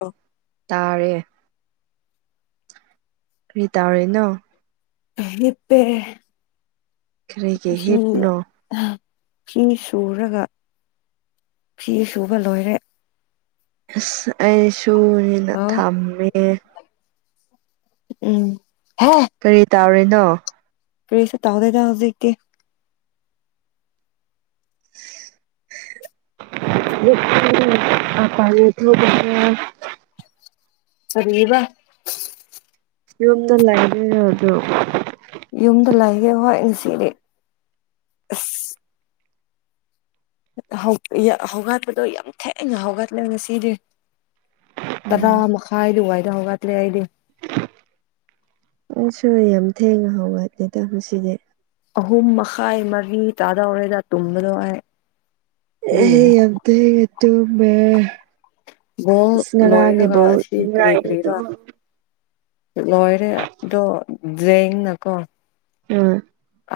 ꯑ ꯇꯥꯔꯦ ꯀꯔꯤ ꯇꯥꯔꯦꯅꯣ ꯑꯄꯦ ꯀꯔꯤꯒꯤ ꯍꯤꯞꯅꯣ ꯐ ꯐꯤ ꯁꯨꯔꯒ ꯐꯤ ꯁꯨꯕ ꯂꯣꯏꯔꯦ ꯑꯁ ꯑꯩꯁꯨꯅꯦꯅ ꯎꯝ ꯊꯝꯃꯦ ꯎꯝ ꯍꯥ ꯀꯔꯤ ꯇꯧꯔꯤꯅꯣ ꯀꯔꯤꯁ ꯇꯗꯦꯗ ꯍꯧꯖꯤꯛꯦ ꯄꯥꯏ ꯐꯔꯤꯕ ꯌꯨꯝꯗ ꯂꯩꯔꯦ ꯑ ꯌꯨꯝꯗ ꯂꯩꯒꯦ ꯍꯣꯏ ꯅꯨꯡꯁꯤꯔ ꯑꯁ ꯍꯧꯒꯠꯄꯗꯣ ꯌꯥꯝ ꯊꯦꯡꯅ ꯍꯧꯒꯠꯂꯦ ꯉꯁꯤꯗꯤ ꯇꯗꯥ ꯃꯈꯥꯗꯨ ꯋꯥꯏꯗ ꯍꯧꯒꯠꯂꯦ ꯑꯩꯗꯤ ꯎ ꯁ ꯌꯥꯝ ꯊꯦꯡꯅ ꯍꯧꯒꯠꯂꯤꯦꯇ ꯁꯤꯗꯤ ꯑꯍꯨꯝ ꯃꯈꯥꯏ ꯃꯔꯤ ꯇꯥꯗꯧꯔꯦꯗ ꯇꯨꯝꯕꯗꯣ ꯍꯥꯏ ꯑꯦ ꯌꯥꯝꯗ ꯇꯃꯦ ꯕꯣꯜ ꯏꯁ ꯂꯣꯏꯔꯒ ꯁꯤ ꯉꯔꯥꯡꯅꯦꯕꯣꯅꯨꯡꯉꯥꯏ ꯂꯣꯏꯔꯦꯗꯣ ꯌꯦꯦꯡꯅꯀꯣ ꯎꯝ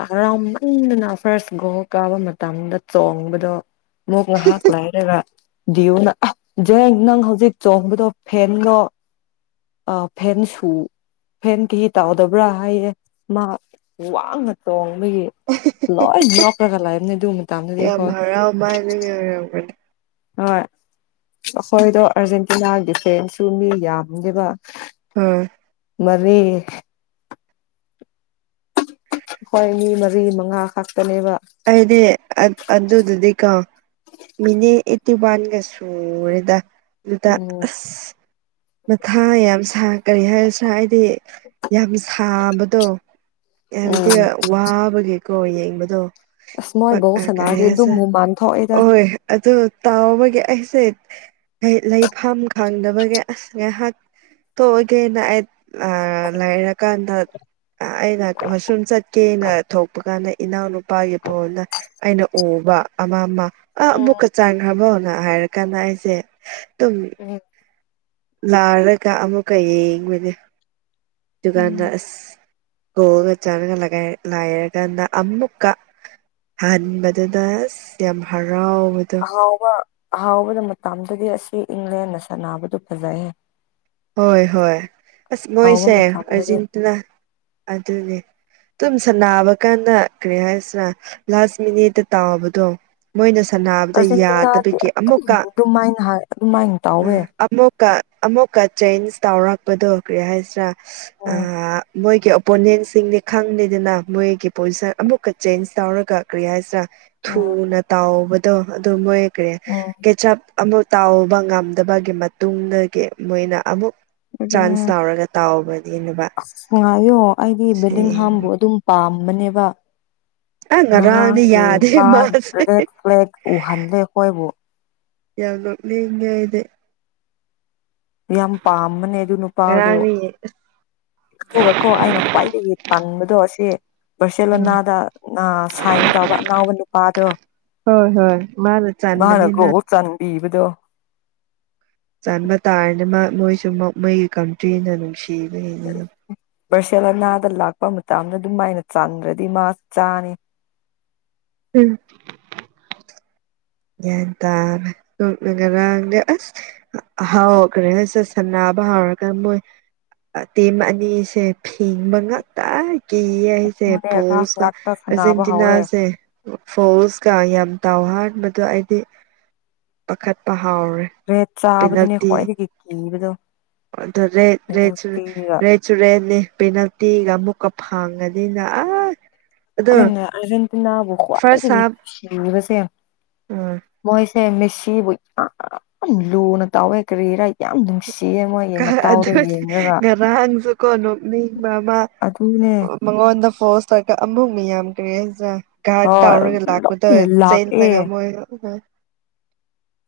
ꯍꯔꯥꯎꯃꯟꯗꯅ ꯐꯥꯔꯁ ꯒꯣ ꯀꯥꯕ ꯃꯇꯝꯗ ꯆꯣꯡꯕꯗꯣ ꯃꯣꯒꯂ ꯍꯥꯥꯛꯂ ꯍꯥꯏꯔꯒ ꯗꯤꯌꯨꯅ ꯖꯦꯡ ꯅꯪ ꯍꯧꯖꯤꯛ ꯆꯣꯡꯕꯗꯣ ꯐꯦꯟꯒꯣ ꯑ ꯐꯦꯟꯁꯨ ꯐꯦꯟ ꯀꯍꯤ ꯇꯥꯎꯗꯕ꯭ꯔꯥ ꯍꯥꯏꯌꯦ ꯃꯥ ꯋꯥꯡꯅ ꯇꯣꯡꯕꯒꯤ ꯂꯣꯏ ꯂꯦꯄꯔꯒ ꯂꯩꯕꯅꯤ ꯑꯗꯨ ꯃꯇꯝꯗꯗꯤ ꯌꯥꯝ ꯈꯣꯏ ꯍꯔꯥꯎ ꯃꯥꯟꯕꯒꯤ ꯑꯣꯏꯔꯝꯒꯅꯤ ꯍꯣꯏ ꯑꯩꯈꯣꯏꯗꯣ ꯑꯥꯔꯖꯦꯟꯇꯤꯅꯥꯒꯤꯗꯤꯐꯦꯟꯁꯨ ꯃꯤ ꯌꯥꯝ ꯖꯕ ꯎꯝ ꯃꯔꯤ ꯍꯣꯏ ꯃꯤ ꯃꯔꯤ ꯃꯉꯥ ꯈꯛꯇꯅꯦꯕ ꯑꯩꯅꯦ ꯑꯗꯨ ꯑꯗꯨꯗꯤ ꯀꯣ ꯃꯤꯅꯦ ꯑꯩꯠꯇꯤ ꯋꯥꯟꯒ ꯁꯨꯔꯦꯗ ꯑꯗꯨꯗ ꯎꯝ ꯑꯁ ꯃꯊꯥ ꯌꯥꯝ ꯁꯥ ꯀꯔꯤ ꯍꯥꯏꯔꯁꯤ꯭ꯔꯥ ꯍꯥꯏꯗꯤ ꯌꯥꯝ ꯁꯥꯕꯗꯣ ꯍꯥꯏꯕꯗꯤ ꯎꯝ ꯋꯥꯕꯒꯦꯀꯣ ꯌꯦꯡꯕꯗꯣ ꯑꯁ ꯃꯣꯏ ꯕꯣꯜ ꯁꯥꯟꯅꯔꯗꯤ ꯑꯗꯨꯝ ꯀꯔꯤꯦꯁ ꯍꯨꯃꯥꯟ ꯊꯣꯛꯑꯦꯗ ꯑꯍꯣꯏ ꯑꯗꯨ ꯇꯥꯎꯕꯒꯤ ꯑꯩꯁꯦ ꯂꯩꯐꯝ ꯈꯪꯗꯕꯒꯤ ꯑꯁ ꯉꯥꯏꯍꯥꯛ ꯇꯑꯣꯒꯦꯅ ꯑꯩ ꯂꯥꯏꯔꯀꯥꯟꯗ ꯑꯩꯅ ꯃꯁꯨꯝ ꯆꯠꯀꯦꯅ ꯊꯣꯛꯄ ꯀꯥꯟꯗ ꯏꯅꯥꯎꯅꯨꯄꯥ ꯣꯅ ꯑꯩꯅ ꯎꯕ ꯑꯃ ꯑꯃ ꯑꯃꯨꯛ ꯎꯝ ꯆꯥꯡꯈ꯭ꯔꯕꯣꯅ ꯍꯥꯏꯔ ꯀꯥꯟꯗ ꯑꯩꯁꯦ ꯑꯗꯨꯨꯝ ꯎꯝ ꯂꯥꯔꯒ ꯑꯃꯨꯛꯀ ꯌꯦꯡꯕꯅꯦ ꯎꯝ ꯀꯥꯟꯗ ꯑꯁ ꯀꯣꯒ ꯆꯥꯅꯒꯂ ꯂꯥꯏꯔꯒꯅ ꯑꯃꯨꯀ ꯍꯟꯕꯗꯨꯗ ꯌꯥꯝ ꯍꯔꯥꯎꯕꯗ ꯑꯍꯥꯎꯕ ꯑꯍꯥꯎꯕꯗ ꯃꯇꯝꯗꯗꯤ ꯑꯁꯤ ꯏꯪꯂꯦꯟꯅ ꯁꯥꯟꯅꯕꯗꯨ ꯐꯖꯩꯌꯦꯦ ꯍꯣꯏ ꯍꯣꯏ ꯑꯁ ꯍꯥꯎꯕ ꯃꯣꯏꯁꯦ ꯃꯇꯝꯗꯗꯤ ꯑꯔꯖꯤꯦꯟꯇꯤꯅꯥ ꯑꯗꯨꯅꯦ ꯑꯗꯨꯨꯝ ꯁꯅꯥꯕ ꯀꯥꯟꯗ ꯀꯔꯤ ꯍꯥꯏꯁꯤꯔ ꯂꯥꯁ ꯃꯤꯅꯤꯠꯇ ꯇꯥꯎꯕꯗꯣ ꯃꯣꯏꯅ ꯁꯥꯟꯅꯕꯗ ꯑꯥꯔꯖꯦꯟꯇꯤꯅꯥꯗꯤ ꯌꯥꯗꯕꯒꯤ ꯑꯃꯨꯛꯀ ꯑꯗꯨꯃꯥꯏꯅ ꯍꯥꯏ ꯑꯗꯨꯃꯥꯏꯅ ꯇꯧꯋꯦ ꯑꯥ ꯑꯃꯨꯛꯀ ꯑꯃꯨꯛꯀ ꯆꯦꯟꯖ ꯇꯧꯔꯛꯄꯗꯣ ꯀꯔꯤ ꯍꯥꯏꯁꯤꯔꯥ ꯎꯝ ꯃꯣꯏꯒꯤ ꯑꯣꯄꯣꯅꯦꯟꯁꯤꯡꯗꯤ ꯈꯪꯗꯦꯗꯅ ꯃꯣꯏꯒꯤ ꯄꯣꯖꯤꯁꯟ ꯑꯃꯨꯛꯀ ꯆꯦꯟꯖ ꯇꯧꯔꯒ ꯀꯔꯤ ꯍꯥꯏꯁꯤꯔꯥ ꯎꯝ ꯊꯨꯅ ꯇꯥꯎꯕꯗꯣ ꯑꯗꯨ ꯃꯣꯏ ꯀꯔꯤ ꯎꯝ ꯀꯦꯆꯞ ꯑꯃꯨꯛ ꯇꯥꯎꯕ ꯉꯝꯗꯕꯒꯤ ꯃꯇꯨꯡꯗꯒꯤ ꯃꯣꯏꯅ ꯑꯃꯨꯛ ꯆꯥꯟꯁ ꯇꯧꯔꯒ ꯇꯥꯎꯕꯅꯦꯕ ꯑꯁ ꯉꯥꯏꯌꯣ ꯑꯩꯗꯤ ꯕꯤꯂꯤꯟꯒꯥꯝ ꯕꯨ ꯑꯗꯨꯝ ꯄꯥꯝꯕꯅꯦꯕ ꯑ ꯉꯔꯥꯡꯗꯤ ꯉꯔꯥꯡꯒꯤ ꯌꯥꯗꯦ ꯃꯥ ꯃꯥꯁꯦ ꯔꯦꯠ ꯐ꯭ꯂꯦꯛ ꯎꯍꯜꯂꯦ ꯑꯩꯈꯣꯏꯕꯨ ꯌꯥꯝ ꯅ‌ꯣꯛꯅꯤꯡꯉ‌ꯦ ꯑꯩꯗꯤ ꯌꯥꯝ ꯄꯥꯝꯕꯅꯦ ꯑꯗꯨ ꯅꯨꯄꯥꯗꯣ ꯉꯔꯥꯡꯗꯤ ꯑꯗꯨꯒꯀꯣ ꯑꯩꯅ ꯈ꯭ꯋꯥꯏꯗꯒꯤ ꯇꯟꯕꯗꯣ ꯑꯁ‌ꯦ ꯎꯝ ꯕꯥꯔꯁꯦꯂꯣꯅꯥꯗ ꯅ ꯁꯥꯏꯟ ꯇꯧꯕ ꯑꯅꯧꯕ ꯅꯨꯄꯥꯗꯣ ꯍꯣꯏ ꯃꯥꯅ ꯆꯥꯟꯕꯅꯤꯅ ꯏꯕꯗꯣ ꯆꯟꯕ ꯇꯥꯔꯅꯤ ꯃꯣꯏꯁꯨ ꯃꯣꯏꯒꯤ ꯀꯟꯇ꯭ꯔꯤꯅ ꯅꯨꯡꯁꯤꯕ ꯍ‌ꯦꯜꯂꯤ ꯕꯥꯔꯁꯦꯂ‌ꯣꯅꯥꯗ ꯂꯥꯛꯄ ꯃꯇꯝꯗ ꯑꯗꯨ ꯃꯥꯏꯅ ꯆꯥꯟꯗ꯭ꯔꯗꯤ ꯃꯥ ꯆꯥꯅꯤ ꯎꯝ ꯒꯌꯥꯟ ꯇꯥꯅ ꯇꯨꯝꯃ‌ꯦ ꯉꯔꯥꯡꯗꯤ ꯑꯁ ꯍꯥꯎ ꯀꯔꯤ ꯍꯥꯏ ꯁꯠꯁꯟ ꯅꯥꯕ ꯍꯥꯎꯔꯀꯥꯟ ꯃꯣꯏ ꯑ ꯇꯦꯝ ꯑꯅꯤꯁꯦ ꯐꯦꯡꯕ ꯉꯇꯥꯏ ꯀꯤꯌ‌ꯦ ꯑꯩ ꯁꯦ ꯍꯥꯐ ꯄꯣꯁ ꯅ ꯉꯥꯛꯇ ꯁꯥꯟꯅꯕ ꯑꯔꯖꯦꯟꯇꯤꯅꯥ ꯍꯧꯔꯦ ꯑꯁꯦ ꯐꯣꯜꯁꯀ ꯌꯥꯝ ꯇꯥꯎꯍꯕꯗꯣ ꯑꯩꯗꯤ ꯄꯥꯈꯠꯄ ꯍꯥꯎꯔꯦ ꯔꯦꯠ ꯆꯥꯕꯗꯨꯅꯦ ꯈ꯭ꯋꯥꯏꯗꯒꯤ ꯀꯤꯕꯗꯣ ꯑꯗꯨꯗ ꯔꯦꯠ ꯔꯦꯠ ꯁꯨ ꯄꯦꯅꯥꯜꯇꯤꯒ ꯔꯦꯠ ꯆꯨꯔꯦ ꯄꯦꯅꯥꯜꯇꯤꯒ ꯑꯃꯨꯛꯀ ꯐꯪꯉꯒꯅꯤꯅ ꯑ ꯑꯩꯅ ꯑꯔꯖꯦꯟꯇꯤꯅꯥꯕꯨ ꯐꯥꯔꯁ ꯈꯋꯥꯏꯗꯒꯤ ꯍꯥꯞ ꯅꯨꯡꯁꯤꯔꯤꯕꯁꯦ ꯎꯝ ꯃꯣꯏꯁ ꯁꯦ ꯃꯦꯁꯤꯕꯨ ꯌꯥꯝ ꯂꯨꯅ ꯇꯧꯋꯦ ꯀꯔꯤꯔꯥ ꯌꯥꯝ ꯅꯨꯡꯁꯤꯌꯦ ꯃꯣꯏ ꯑꯗꯨꯗꯤ ꯉꯔꯥꯡꯁꯨ ꯀꯣ ꯅꯣꯛꯅꯤꯡꯕ ꯃ ꯑꯗꯨꯅꯦ ꯃꯉꯣꯟꯗ ꯐꯣꯁ ꯇꯧꯒ ꯑꯃꯨꯛ ꯃꯤ ꯌꯥꯝ [unintelligible] ꯒꯔꯥꯠ ꯍꯣꯏ ꯍꯧꯔꯒ ꯂꯥꯛꯄꯗ‌ꯣ ꯂꯣꯏꯅ ꯆꯦꯟꯅ ꯂꯥꯛꯑꯦ ꯒ [unintelligible]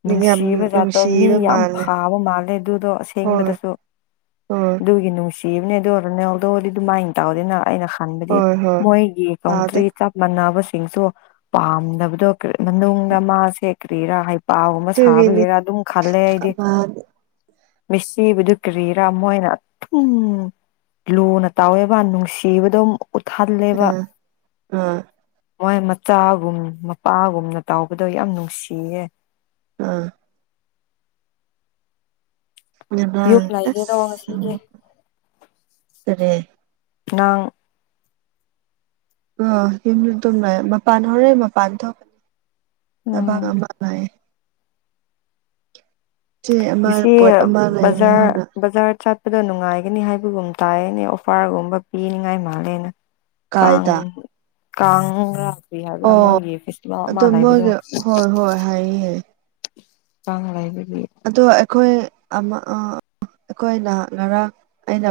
ꯅꯨꯡꯁꯤꯕ ꯖꯥꯠꯇꯣ ꯃꯤ ꯌꯥꯝ ꯃꯥꯜꯂꯦ ꯐꯥꯕ ꯃꯥꯜꯂꯦ ꯑꯗꯨꯗꯣ ꯍꯣꯏ ꯑꯁꯦꯡꯕꯗꯁꯨ ꯍꯣꯏ ꯑꯗꯨꯒꯤ ꯅꯨꯡꯁꯤꯕꯅꯦ ꯑꯗꯨ ꯔ‌ꯣꯅꯥꯜꯗ‌ꯣꯗꯤ ꯑꯗꯨ ꯃꯥꯏꯅ ꯇꯧꯗꯦꯅ ꯑꯩꯅ ꯈꯥꯟꯕꯗꯤ ꯍꯣꯏ ꯍꯣꯏ ꯃꯣꯏꯒꯤ ꯇꯥꯗꯦ ꯀꯥꯎꯟꯇ꯭ꯔꯤ ꯀꯞ ꯃꯥꯟꯅꯕꯁꯤꯡꯁꯨ ꯄꯥꯝꯗꯕꯗꯣ ꯃꯅꯨꯡꯗ ꯃꯥꯁꯦ ꯀꯔꯤꯔꯥ ꯍꯥꯏ ꯄꯥꯎ ꯑꯃ ꯑꯗꯨꯒꯤꯅꯤ ꯁꯥꯕꯒꯤꯔ ꯑꯗꯨꯝ ꯈꯜꯂꯦ ꯑꯩꯗꯤ ꯑꯃꯗꯤ ꯃꯁꯤꯕꯗꯨ ꯀ꯭ꯔꯤꯔꯥ ꯃꯣꯏꯅ [unintelligible] ꯂꯨꯅ ꯇꯥꯎꯋꯦꯕ ꯅꯨꯡꯁꯤꯕꯗ ꯎꯠꯍꯜꯂꯦꯕ ꯑꯥ ꯑꯥ ꯃꯣꯏ ꯃꯆꯥꯒꯨꯝ ꯃꯄꯥꯒꯨꯝꯅ ꯇꯥꯎꯕꯗꯣ ꯌꯥꯝ ꯅꯨꯡꯁꯤꯌꯦ ꯑ ꯌꯨꯝ ꯉꯔꯥꯡ ꯂꯩꯔꯤꯔꯣ ꯑꯁ ꯉꯁꯤꯗꯤ ꯀꯔꯤ ꯅꯪ ꯑ ꯌꯨꯝꯗ ꯇꯨꯝꯃ‌ꯦ ꯃꯄꯥꯟ ꯍꯧꯔꯟ ꯃꯄꯥꯟ ꯊꯣꯛ ꯎꯝ [unintelligible] ꯆꯦ ꯑꯃ ꯁꯤ ꯄꯣꯠ ꯑꯃ ꯕꯖꯥꯔ ꯂꯩꯕꯤꯌꯣꯅ ꯕꯖꯥꯔ ꯆꯠ ꯑꯗꯣ ꯅꯨꯡꯉꯥꯏꯒꯅꯤ ꯍꯥꯏꯕꯒꯨꯝ ꯇꯥꯏꯌꯦꯅꯦ ꯑꯣꯐꯥꯔꯒꯨꯝꯕ ꯄꯤꯅꯤꯉꯥꯏ ꯃꯥꯜꯂꯦꯅ ꯀꯥꯡ ꯀꯥꯏꯗ ꯀꯥꯡ ꯔꯥꯇ꯭ꯔꯤ ꯍꯥꯏꯕ꯭ꯔꯥ ꯑꯣ ꯃꯣꯏꯒꯤ ꯐꯦꯁꯇꯤꯚꯦꯜ ꯑꯥꯃ ꯑꯗꯣ ꯂ‌ꯩꯕꯗꯣ ꯃꯣꯏꯒꯤ ꯍꯣꯏ ꯍꯣꯏ ꯍꯥꯏꯌꯦ ꯀꯥꯡ ꯂꯩꯕꯒꯤ ꯑꯗꯣ ꯑꯩꯈꯣꯏ ꯑꯃ ꯑ ꯑꯩꯈꯣꯏꯅ ꯉꯔꯥꯡ ꯑꯩꯅ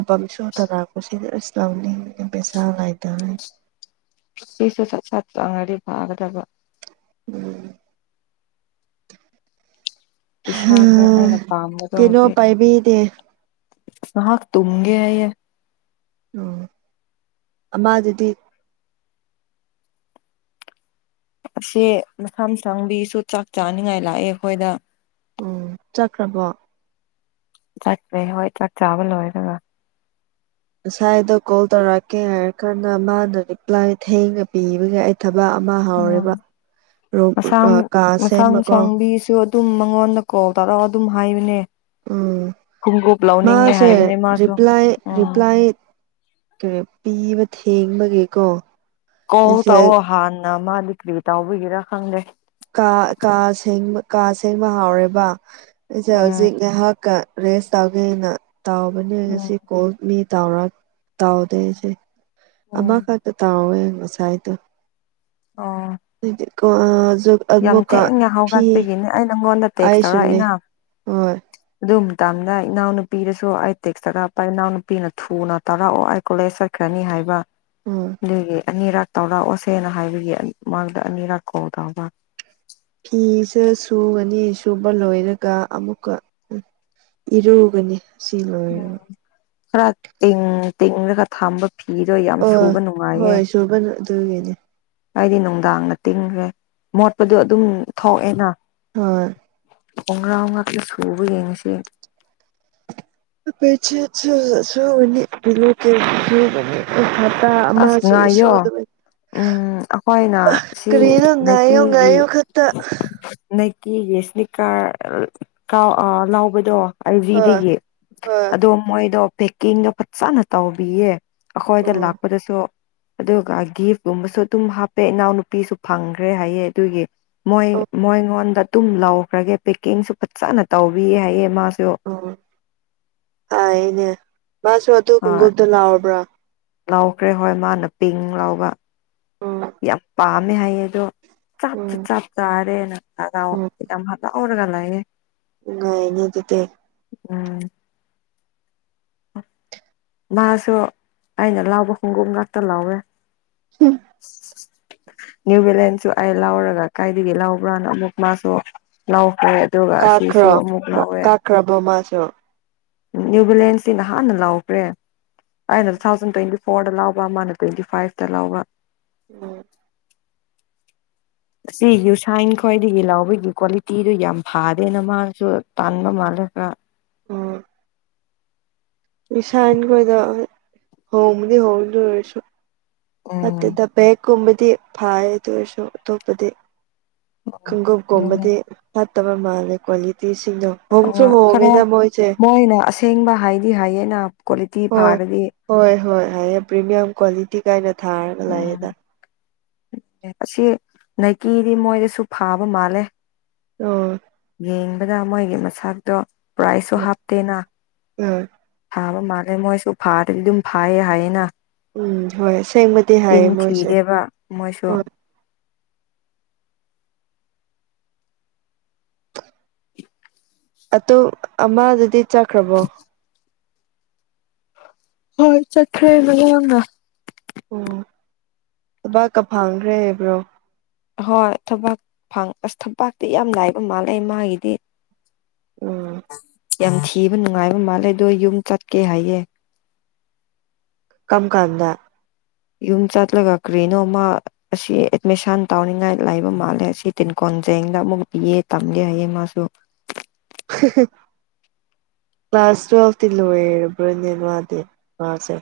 [unintelligible] ꯐꯤꯁꯨ ꯁꯠ ꯁꯠ ꯆꯪꯉꯗꯤ ꯐꯥꯒꯗꯕ ꯎꯝ ꯇꯤꯁꯔꯥꯠꯅꯦ ꯑꯩꯅ ꯄꯥꯝꯕꯗꯣ ꯀꯩꯅꯣ ꯍꯧꯖꯤꯛ ꯄꯥꯏꯕꯤꯗꯦ ꯉꯍꯥꯛ ꯇꯨꯝꯒ‌‌ꯦ ꯌ‌ꯦ ꯎꯝ ꯑꯃꯗꯨꯗꯤ ꯑꯦ ꯃꯁꯝ ꯁꯪꯕꯤꯁꯨ ꯆꯥꯛ ꯆꯥꯅꯤꯡꯉꯥꯏ ꯂꯥꯛꯑꯦ ꯑꯩꯈꯣꯏꯗ ꯎꯝ ꯆꯠꯈ꯭ꯔꯕꯣ ꯆꯠꯄ꯭ꯔꯦ ꯍꯣꯏ ꯆꯥꯛ ꯆꯥꯕ ꯂꯣꯏꯔꯒ ꯉꯁꯥꯏꯗꯣ ꯀꯣꯜ ꯇꯧꯔꯛꯀꯦ ꯍꯥꯏꯔ ꯀꯥꯟꯗ ꯃꯥꯅ ꯔꯤꯄ꯭ꯂꯥꯏ ꯊꯦꯡꯅ ꯄꯤꯕꯒꯦ ꯊꯕꯛ ꯑꯃ ꯎꯝ ꯍꯥꯎꯔꯦꯕ ꯔ ꯀꯥ ꯁꯦꯡꯕꯀꯣ ꯃꯤꯁꯦ ꯑꯗꯨꯝ ꯃꯉꯣꯟꯗ ꯀꯣꯜ ꯇꯧꯔꯒ ꯑꯗꯨꯝ ꯍꯥꯏꯕꯅꯦ ꯎꯝ ꯈꯣꯡꯎꯞ ꯂꯧꯅꯤꯡꯉꯦ ꯃꯥꯁꯦ ꯍꯥꯏꯕꯅꯦ ꯃꯥꯁꯨ ꯔꯤꯄ꯭ꯂꯥꯏ ꯎꯝ ꯔꯤꯄ꯭ꯂꯥꯏ ꯄꯤꯕ ꯊꯦꯡꯕꯒꯦꯀꯣ ꯀꯣꯜ ꯇꯧꯑꯣ ꯍꯥꯟꯅ ꯃꯥꯗꯤ ꯀ꯭ꯔꯤ ꯇꯥꯎꯕꯤꯒꯦꯔꯥ ꯈꯪꯗꯦ ꯀꯥ ꯁꯦꯡꯕ ꯍꯥꯎꯔꯦꯕ ꯑꯩꯁꯦ ꯎꯝ ꯍꯧꯖꯤꯛ ꯉꯥꯏꯍꯥꯛꯀ ꯔꯦꯁ ꯇꯧꯒꯦ ꯑꯩꯅ ꯇꯥꯎꯕꯅꯦ ꯎꯝ ꯉꯁꯤ ꯀꯣꯜ ꯃꯤ ꯇꯥꯎꯗꯦꯁꯦ ꯎꯝ ꯑꯃꯈꯛꯇ ꯇꯥꯎꯋꯦ ꯉꯁꯥꯏꯗꯣ ꯑꯣ ꯀꯣ ꯌꯥꯝ ꯊꯦꯡꯅ ꯍꯧꯒꯠꯄꯒꯤꯅꯦ ꯑꯩ ꯅꯪꯉꯣꯟꯗ ꯇꯦꯛꯁ ꯑꯩꯁꯨꯅꯦ ꯇꯧꯔꯛꯏꯅ ꯍꯣꯏ ꯑꯗꯨ ꯃꯇꯝꯗ ꯏꯅꯥꯎ ꯅꯨꯄꯤꯗꯁꯨ ꯑꯩ ꯇꯦꯛꯁ ꯇꯥꯔꯛꯄ ꯏꯅꯥꯎꯅꯨꯄꯤꯅ ꯊꯨꯅ ꯇꯥꯔꯛꯑꯣ ꯑꯩ ꯀꯣꯂꯦꯖ ꯆꯠꯈ꯭ꯔꯅꯤ ꯍꯥꯏꯕ ꯎꯝ ꯑꯗꯨꯒꯤ ꯑꯅꯤꯔꯥꯥꯛ ꯇꯧꯔꯥꯛꯑꯣꯁꯦꯅ ꯍꯥꯏꯕꯒꯤ ꯃꯥꯥꯡꯗ ꯑꯅꯤꯔꯥꯛ ꯀꯧ ꯇꯕ ꯐꯤꯁꯦ ꯁꯨꯔꯅꯤ ꯁꯨꯕ ꯂꯣꯏꯔꯒ ꯑꯃꯨꯛꯀ ꯎ ꯏꯔꯨꯒꯅꯤ ꯈꯔ ꯇꯤꯡ ꯇꯤꯦꯔꯒ ꯊꯥꯝꯕ ꯐꯤꯗꯣ ꯌꯥꯝ ꯑ ꯁꯨꯕ ꯅꯨꯡꯉꯥꯏꯌꯦ ꯍꯣꯏ ꯁꯨꯕꯅ ꯑꯗꯨꯒꯤꯅꯤ ꯑꯩꯗꯤ ꯅꯨꯡꯗꯥꯡꯗ ꯇꯤꯡꯈ꯭ꯔꯦ ꯃꯣꯠꯄꯗꯣ ꯑꯗꯨꯝ ꯊꯣꯛꯑꯦꯅ ꯎꯝ ꯑꯉꯥꯡ ꯉꯥꯛꯇ ꯁꯨꯕꯒꯤ ꯉꯁꯤ [unintelligible] ꯍꯄꯇ ꯑꯁ ꯑꯃꯁꯨ ꯉꯥꯏꯌꯣ ꯁꯣꯏꯗ꯭ꯔꯦ ꯎꯝ ꯑꯩꯈꯣꯏꯅ ꯁꯤ ꯉꯥꯏꯌꯣ ꯂꯩꯀꯤꯒꯤ ꯉꯥꯏꯌꯣ ꯈꯛꯇ ꯅꯪꯀꯤꯒꯤꯁꯂꯤꯛꯀꯥꯔ ꯀꯥꯎ ꯂꯥꯎꯕꯗꯣ ꯍꯣꯏ ꯑꯜꯖꯤꯗꯒꯤ ꯍꯣꯏ ꯑꯗꯣ ꯃꯣꯏꯗꯣ ꯄꯦꯛꯀꯤꯡꯗꯣ ꯐꯖꯅ ꯇꯧꯕꯤꯌꯦ ꯑꯈꯣꯏꯗ ꯎꯝ ꯂꯥꯛ ꯑꯗꯨꯒ ꯒꯤꯐꯀꯨꯝꯕꯁꯨ ꯑꯗꯨꯝ ꯍꯥꯞꯄꯦ ꯏꯅꯥꯎꯅꯨꯄꯤꯁꯨ ꯐꯪꯈ꯭ꯔꯦ ꯍꯥꯏꯌꯦ ꯑꯗꯨꯒꯤ ꯃꯣꯏ ꯎꯝ ꯃꯣꯏꯉꯣꯟꯗ ꯑꯗꯨꯝ ꯂꯧꯈ꯭ꯔꯒꯦ ꯄꯦꯛꯀꯤꯡꯁꯨ ꯐꯖꯅ ꯇꯧꯕꯤ ꯍꯥꯏꯌꯦ ꯃꯥꯁꯨ ꯑꯣ ꯍꯥꯏꯅꯦ ꯃꯥꯁꯨ ꯑꯗꯨꯒꯨꯝꯕ ꯂꯥꯎꯔꯕ꯭ꯔꯥ ꯂꯥꯎꯈ꯭ꯔꯦ ꯍꯣꯏ ꯃꯥꯅ ꯄꯤꯡ ꯂꯥꯎꯕ ꯎꯝ ꯌꯥꯝ ꯄꯥꯝꯃꯦ ꯍꯥꯏꯌꯦ ꯑꯗꯣ ꯆꯞꯁꯨ ꯎꯝ ꯆꯞ ꯆꯥꯔꯦ ꯅ ꯍꯔꯥꯎ ꯎꯝ ꯌꯥꯝ ꯍꯂꯥꯎꯑꯣ ꯑꯣꯔꯒ ꯅꯥꯌꯦ ꯅꯨꯡꯉꯥꯏꯅꯦ ꯑꯗꯨꯗꯤ ꯎꯝ ꯑ [unintelligible] ꯃꯥꯁꯨ ꯑꯩꯅ ꯂꯥꯎꯕ ꯈꯣꯡꯒꯣꯝ ꯉꯥꯛꯇ ꯂꯥꯎꯋꯦ ꯍꯝ ꯅ꯭ꯌꯨ ꯚꯂꯦꯟꯁꯨ ꯑꯩ ꯂꯧꯎꯔꯒ ꯀꯥꯏꯗꯒꯤ ꯂꯧꯕ꯭ꯔꯥꯅ ꯑꯃꯨꯛ ꯃꯥꯁꯨ ꯂꯧꯈꯦ ꯑꯗꯨꯒ ꯑꯁꯤꯁꯨ ꯑꯃꯨꯛ ꯂꯧꯋꯦ ꯀ꯭ꯔꯕꯣ ꯃꯥꯁꯣ ꯅ꯭ꯌꯨ ꯚꯂꯦꯟꯁꯤꯅꯇꯤ ꯅꯍꯥꯟꯅ ꯂꯥꯎꯈ꯭ꯔꯦ ꯑꯩꯅ ꯊ ꯇꯣꯏꯟꯇꯤ ꯐꯣꯔꯗ ꯂꯥꯎꯕ ꯃꯥꯅ ꯇꯣꯏꯟꯇꯤ ꯐꯥꯏꯚꯇ ꯂꯥꯎꯕ [unintelligible] ꯑꯁꯤ ꯌꯨꯁꯥꯏꯟ ꯈ꯭ꯋꯥꯏꯗꯒꯤ ꯂꯥꯎꯕꯒꯤ ꯀ꯭ꯋꯥꯂꯤꯇꯤꯗꯨ ꯌꯥꯝ ꯐꯥꯗꯦꯅ ꯃꯥꯁꯨ ꯇꯥꯟꯕ ꯃꯥꯜꯂꯒ ꯎꯝ ꯕꯤꯁꯥꯟ ꯈꯣꯏꯗꯣ ꯍꯣꯡꯕꯗꯤ ꯍꯣꯡ ꯑꯗꯨ ꯑꯣꯏꯔꯁꯨ ꯎꯝ ꯐꯇꯦꯗ ꯕꯦꯒ ꯈꯨꯕꯗꯤꯦ ꯐꯥꯏ ꯑꯗꯨꯑꯣꯏꯁꯨ ꯑꯇꯣꯞꯄꯗꯤ ꯈꯣꯡꯎꯞ ꯑꯗꯨꯅꯦ ꯀꯣꯝꯕꯗꯤ ꯐꯠꯇꯕ ꯃꯥꯜꯂꯦ ꯀ꯭ꯋꯥꯂꯤꯇꯤꯁꯤꯡꯗꯣ ꯍꯣꯡꯁꯨ ꯍꯣꯏ ꯈꯔ ꯍꯣꯡꯉꯦꯗ ꯃꯣꯏꯁꯦ ꯃꯣꯏꯅ ꯑꯁꯦꯡꯕ ꯍꯥꯏꯗꯤ ꯍꯥꯏꯌꯦꯅ ꯀ꯭ꯋꯥꯂꯤꯇꯤ ꯍꯣꯏ ꯐꯥꯔꯗꯤ ꯍꯣꯏ ꯍꯣꯏ ꯍꯥꯏꯌꯦ ꯄ꯭ꯔꯤꯃꯤꯌꯝ ꯀ꯭ꯋꯥꯂꯤꯇꯤ ꯀꯥꯏꯅ ꯊꯥꯔꯒ ꯎꯝ ꯂꯩꯥꯛꯌꯦꯗ ꯑꯁꯤ ꯅꯥꯏꯀꯤꯗꯤ ꯃꯣꯏꯗꯁꯨ ꯐꯥꯕ ꯃꯥꯜꯂꯦ [unintelligible] ꯌꯦꯡꯕꯗ ꯃꯣꯏꯒꯤ ꯃꯁꯥꯛꯇꯣ ꯄ꯭ꯔꯥꯏꯖꯁꯨ ꯍꯥꯞꯇꯦꯅ ꯑ ꯐꯥꯕ ꯃꯥꯜꯂꯦ ꯃꯣꯏꯁꯨ ꯐꯥꯗꯗꯤ ꯑꯗꯨꯝ ꯐꯥꯏꯌꯦ ꯍꯥꯏꯌꯦꯅ ꯎꯝ ꯍꯣꯏ ꯑꯁꯦꯡꯕꯗꯤ ꯍꯥꯏꯌꯦ ꯃꯣꯏꯁꯦ ꯃꯥꯏꯁꯨ ꯍꯣꯏ ꯑꯗꯨ ꯑꯃꯗꯨꯗꯤ ꯆꯠꯈ꯭ꯔꯕꯣ ꯍꯣꯏ ꯆꯠꯈ꯭ꯔꯦ ꯃꯥꯅꯨꯋꯥꯡꯅ ꯑꯣ ꯊꯕꯛꯀ ꯐꯪꯒ꯭ꯔꯦ ꯍꯥꯏꯕ꯭ꯔꯣ ꯍꯣꯏ ꯊꯕꯛ ꯐꯪ ꯑꯁ ꯊꯕꯛꯇꯤ ꯌꯥꯝ ꯂꯥꯏꯕ ꯃꯥꯜꯂꯦ ꯃꯥꯒꯤꯗꯤ ꯎꯝ ꯌꯥꯝ ꯊꯤꯕ ꯅꯨꯡꯉꯥꯏꯕ ꯃꯥꯜꯂꯦ ꯑꯗꯣ ꯌꯨꯝ ꯆꯠꯀꯦ ꯍꯥꯏꯌꯦ ꯀꯝ ꯀꯥꯟꯗ ꯌꯨꯝ ꯆꯠꯂꯒ ꯀꯔꯤꯅꯣ ꯃꯥ ꯑꯁꯤ ꯑꯦꯠꯃꯤꯁꯟ ꯇꯧꯅꯤꯡꯉꯥꯏ ꯂꯩꯕ ꯃꯥꯜꯂꯦ ꯑꯁꯤ ꯇꯤꯟꯀꯣꯟꯖꯦꯡꯗ ꯑꯃꯨꯛꯀ ꯕꯤꯑꯦ ꯇꯝꯒꯦ ꯍꯥꯏꯌꯦ ꯃꯥꯁꯨ ꯀ꯭ꯂꯥꯁ ꯇꯨꯋꯦꯜꯐꯇꯤ ꯂꯣꯏꯔꯕ꯭ꯔꯅꯦ ꯃꯥꯗꯤ ꯃꯥꯁꯦ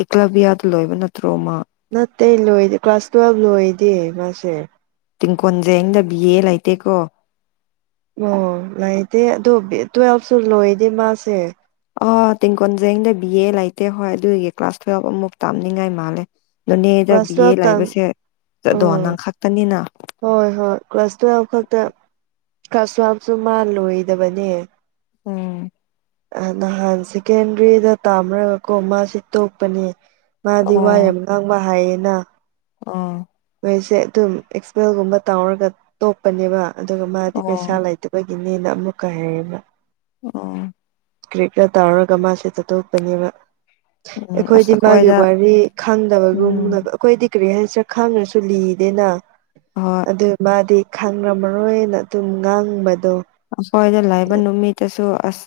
ꯑꯦꯀ꯭ꯂꯥꯕꯤꯌꯥꯗ ꯂꯣꯏꯕ ꯅꯠꯇ꯭ꯔꯣ ꯃꯥ ꯅꯠꯇꯦ ꯂꯣꯏꯔꯦ ꯀ꯭ꯂꯥꯁ ꯇꯨꯌꯦꯜ ꯂꯣꯏꯗꯦ ꯃꯥꯁꯦ ꯇꯤꯡꯀꯣꯟꯖꯦꯡꯗ ꯕꯤ ꯑꯦ ꯂꯩꯇꯦꯀꯣ ꯑꯣ ꯂꯩꯇꯦ ꯑꯗꯣ ꯇꯨꯋꯦꯜꯁꯨ ꯂꯣꯏꯗꯦ ꯃꯥꯁꯦ ꯑꫭ ꯇꯦꯡꯀꯣꯟꯖꯦꯡꯗ ꯕꯤ ꯑꯦ ꯂꯩꯇꯦ ꯍꯣꯏ ꯑꯗꯨꯒꯤ ꯀ꯭ꯂꯥꯁ ꯇꯨꯋꯦꯜꯕ ꯑꯃꯨꯛ ꯇꯥꯝꯅꯤꯡꯉꯥꯏ ꯃꯥꯜꯂꯦ ꯅꯣꯅꯦꯗ ꯀ꯭ꯂꯥꯁ ꯕꯤ ꯑꯦ ꯇꯨꯌꯦꯜꯞ ꯇꯝ ꯂꯩꯕꯁꯦ ꯆꯠꯗꯣ ꯎꯝ ꯅꯪ ꯈꯛꯇꯅꯤꯅ ꯍꯣꯏ ꯍꯣꯏ ꯀ꯭ꯂꯥꯁ ꯇꯨꯋꯦꯜꯕ ꯈꯛꯇ ꯀ꯭ꯂꯥꯁ ꯇꯨꯋꯦꯜꯕꯁꯨ ꯃꯥ ꯂꯣꯏꯗꯕꯅꯦ ꯎꯝ ꯑꯥ ꯅꯍꯥꯟ ꯁꯦꯀꯦꯟꯗ꯭ꯔꯤꯗ ꯇꯥꯝꯔꯒꯀꯣ ꯃꯥꯁꯦ ꯇꯣꯛꯄꯅꯦ ꯃꯥꯗꯤ ꯋꯥ ꯑꯣ ꯌꯥꯝ ꯉꯥꯡꯕ ꯍꯩꯌꯦꯅ ꯑꯣ ꯃꯣꯏꯁꯦ ꯑꯗꯨꯝ ꯑꯦꯛꯁꯄꯦꯜꯒꯨꯝꯕ ꯇꯧꯔꯒ ꯇꯣꯛꯄꯅꯦꯕ ꯑꯗꯨꯒ ꯃꯥꯗꯤ ꯑꯣ ꯄꯩꯁꯥ ꯂꯩꯇ ꯑꯩꯈꯣꯏꯒꯤꯅꯦꯅ ꯑꯃꯨꯛꯀ ꯍꯥꯏꯔꯕꯥ ꯑꯣ ꯀ꯭ꯔꯤꯛꯀ ꯇꯧꯔꯒ ꯃꯥꯁꯦ ꯇꯠꯊꯣꯛꯄꯅꯦꯕ ꯎꯝ ꯑꯁ ꯑꯩꯈꯣꯏꯗꯤ ꯃꯥꯒꯤ ꯑꯩꯈꯣꯏꯗ ꯋꯥꯔꯤ ꯎꯝ ꯈꯪꯗꯕꯒꯨꯝꯅꯕ ꯑꯩꯈꯣꯏꯗꯤ ꯀ꯭ꯔꯦ ꯍꯥꯏꯁꯤꯔ ꯈꯪꯉꯁꯨ ꯂꯤꯗꯦꯅ ꯍꫭꯏ ꯑꯗꯨ ꯃꯥꯗꯤ ꯈꯥꯡꯔꯝꯃꯔꯣꯏꯅ ꯑꯗꯨꯝ ꯉꯥꯡꯕꯗꯣ ꯑꯩꯈꯣꯏꯗ ꯂꯩꯕ ꯅꯨꯃꯤꯠꯇꯁꯨ ꯑꯁ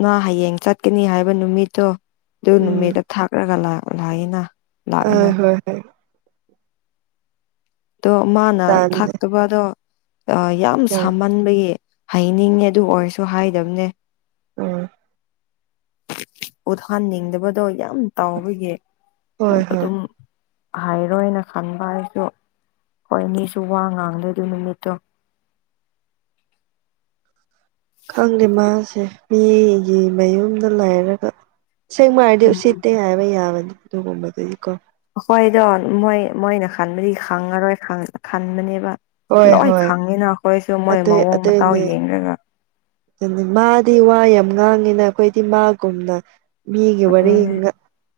ꯅꯪ ꯍꯌꯦꯡ ꯆꯠꯀꯅꯤ ꯍꯥꯏꯕ ꯅꯨꯃꯤꯠꯇꯣ ꯑꯗꯨ ꯎꯝ ꯅꯨꯃꯤꯠꯇꫭ ꯊꯥꯛꯑꯥꯒ ꯂꯥꯛ ꯂꯥꯛꯏꯅ ꯑ ꯂꯥꯛꯏꯅ ꯍꯣꯏ ꯍꯣꯏ ꯑꯗꯣ ꯃꯥꯅ ꯇꯥꯜꯂꯦ ꯊꯥꯛꯇꯕꯗꯣ ꯌꯥꯝ ꯁꯥꯃꯟꯕꯒꯤ ꯍꯩꯅꯤꯡꯉꯦ ꯑꯗꯨ ꯑꯣꯏꯔꯁꯨ ꯍꯥꯏꯗꯕꯅꯦ ꯎꯝ ꯎꯠꯍꯥꯟꯅꯤꯡꯗꯕꯗꯣ ꯌꯥꯝ ꯇꯥꯎꯕꯒꯤ ꯍꯣꯏ ꯍꯣꯏ ꯑꯗꯨꯝ ꯍꯥꯏꯔꯣꯏꯅ ꯈꯟꯕ ꯑꯩꯁꯨ ꯍꯣꯏ ꯃꯤꯁꯨ ꯋꯥ ꯉꯥꯡꯗꯦ ꯑꯗꯨ ꯅꯨꯃꯤꯠꯇꯣ ꯈꯪꯗꯦ ꯃꯥꯁꯦ ꯃꯤꯒꯤ ꯃꯌꯨꯝꯗ ꯂꯩꯥꯏꯔꯒ ꯁꯦꯡꯕ ꯍꯥꯏꯔꯗꯤ ꯎꯝ ꯎꯁꯤꯠꯇꯦ ꯍꯥꯏꯕ ꯌꯥꯕꯅꯤ ꯑꯗꯨꯒꯨꯝꯕꯗꯒꯤ ꯀꯣ ꯑꯈꯣꯏꯗꯣ ꯃꯣꯏ ꯃꯣꯏꯅ ꯈꯟꯕꯗꯤ ꯈꯪꯉꯔꯣꯏ ꯈꯟꯕꯅꯦꯕ ꯍꯣꯏ ꯂꯣꯏ ꯍꯣꯏ ꯈꯪꯉꯤꯅ ꯑꯩꯈꯣꯏꯁꯨ ꯃꯣꯏ ꯑꯗꯨꯏ ꯃꯑꯣꯡ ꯃꯇꯥꯎ ꯌꯦꯡꯂꯡꯒ ꯗꯨꯅꯦ ꯃꯥꯗꯤ ꯋꯥ ꯌꯥꯝ ꯉꯥꯡꯉꯤꯅ ꯑꯈꯣꯏꯗꯤ ꯃꯥꯒꯨꯝꯅ ꯃꯤꯒꯤ ꯑꯗꯨꯅꯦ ꯋꯥꯔꯤꯅꯤꯅ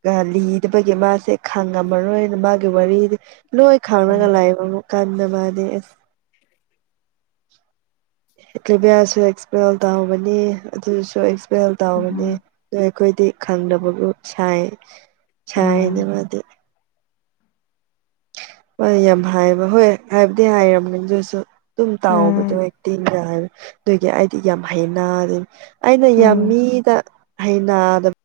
ꯒꯂꯤꯗꯕꯒꯤ ꯃꯥꯁꯦ ꯈꯥꯡꯉꯝꯃꯔꯣꯏꯅ ꯃꯥꯒꯤ ꯋꯥꯔꯤꯗꯤ ꯂꯣꯏ ꯈꯥꯡꯔꯒ ꯎꯝ ꯂꯩꯕꯕꯨ ꯀꯥꯟꯅꯕꯗꯤ ꯑꯁ ꯑꯦꯀ꯭ꯂꯥꯚꯤꯌꯥꯁꯨ ꯑꯦꯛꯁꯄꯦꯜ ꯇꯧꯕꯅꯤ ꯑꯗꯨꯁꯨ ꯑꯦꯛꯁꯄꯦꯜ ꯇꯥꯕꯅꯤ ꯎꯝ ꯑꯩꯈꯣꯏꯗꯤ ꯈꯪꯗꯕꯕꯨ ꯁꯥꯏ ꯁꯥꯏꯅꯦ ꯎꯝ ꯃꯥꯗꯤ ꯍꯣꯏ ꯌꯥꯝ ꯍꯥꯏꯌꯦꯕ ꯍꯣꯏ ꯍꯥꯏꯕꯗꯤ ꯍꯥꯏꯔꯕꯅꯤ ꯑꯗꯨꯁꯨ ꯑꯗꯨꯝ ꯇꯥꯎꯕꯗꯣ ꯎꯝ ꯑꯦꯛꯇꯤꯡꯒ ꯍꯥꯏꯕ ꯅꯣꯏꯒꯤ ꯑꯩꯗꯤ ꯌꯥꯝ ꯍꯩꯅ ꯑꯩꯅ ꯌꯥꯝ ꯎꯝ ꯃꯤꯗ ꯍꯩꯅꯗꯕ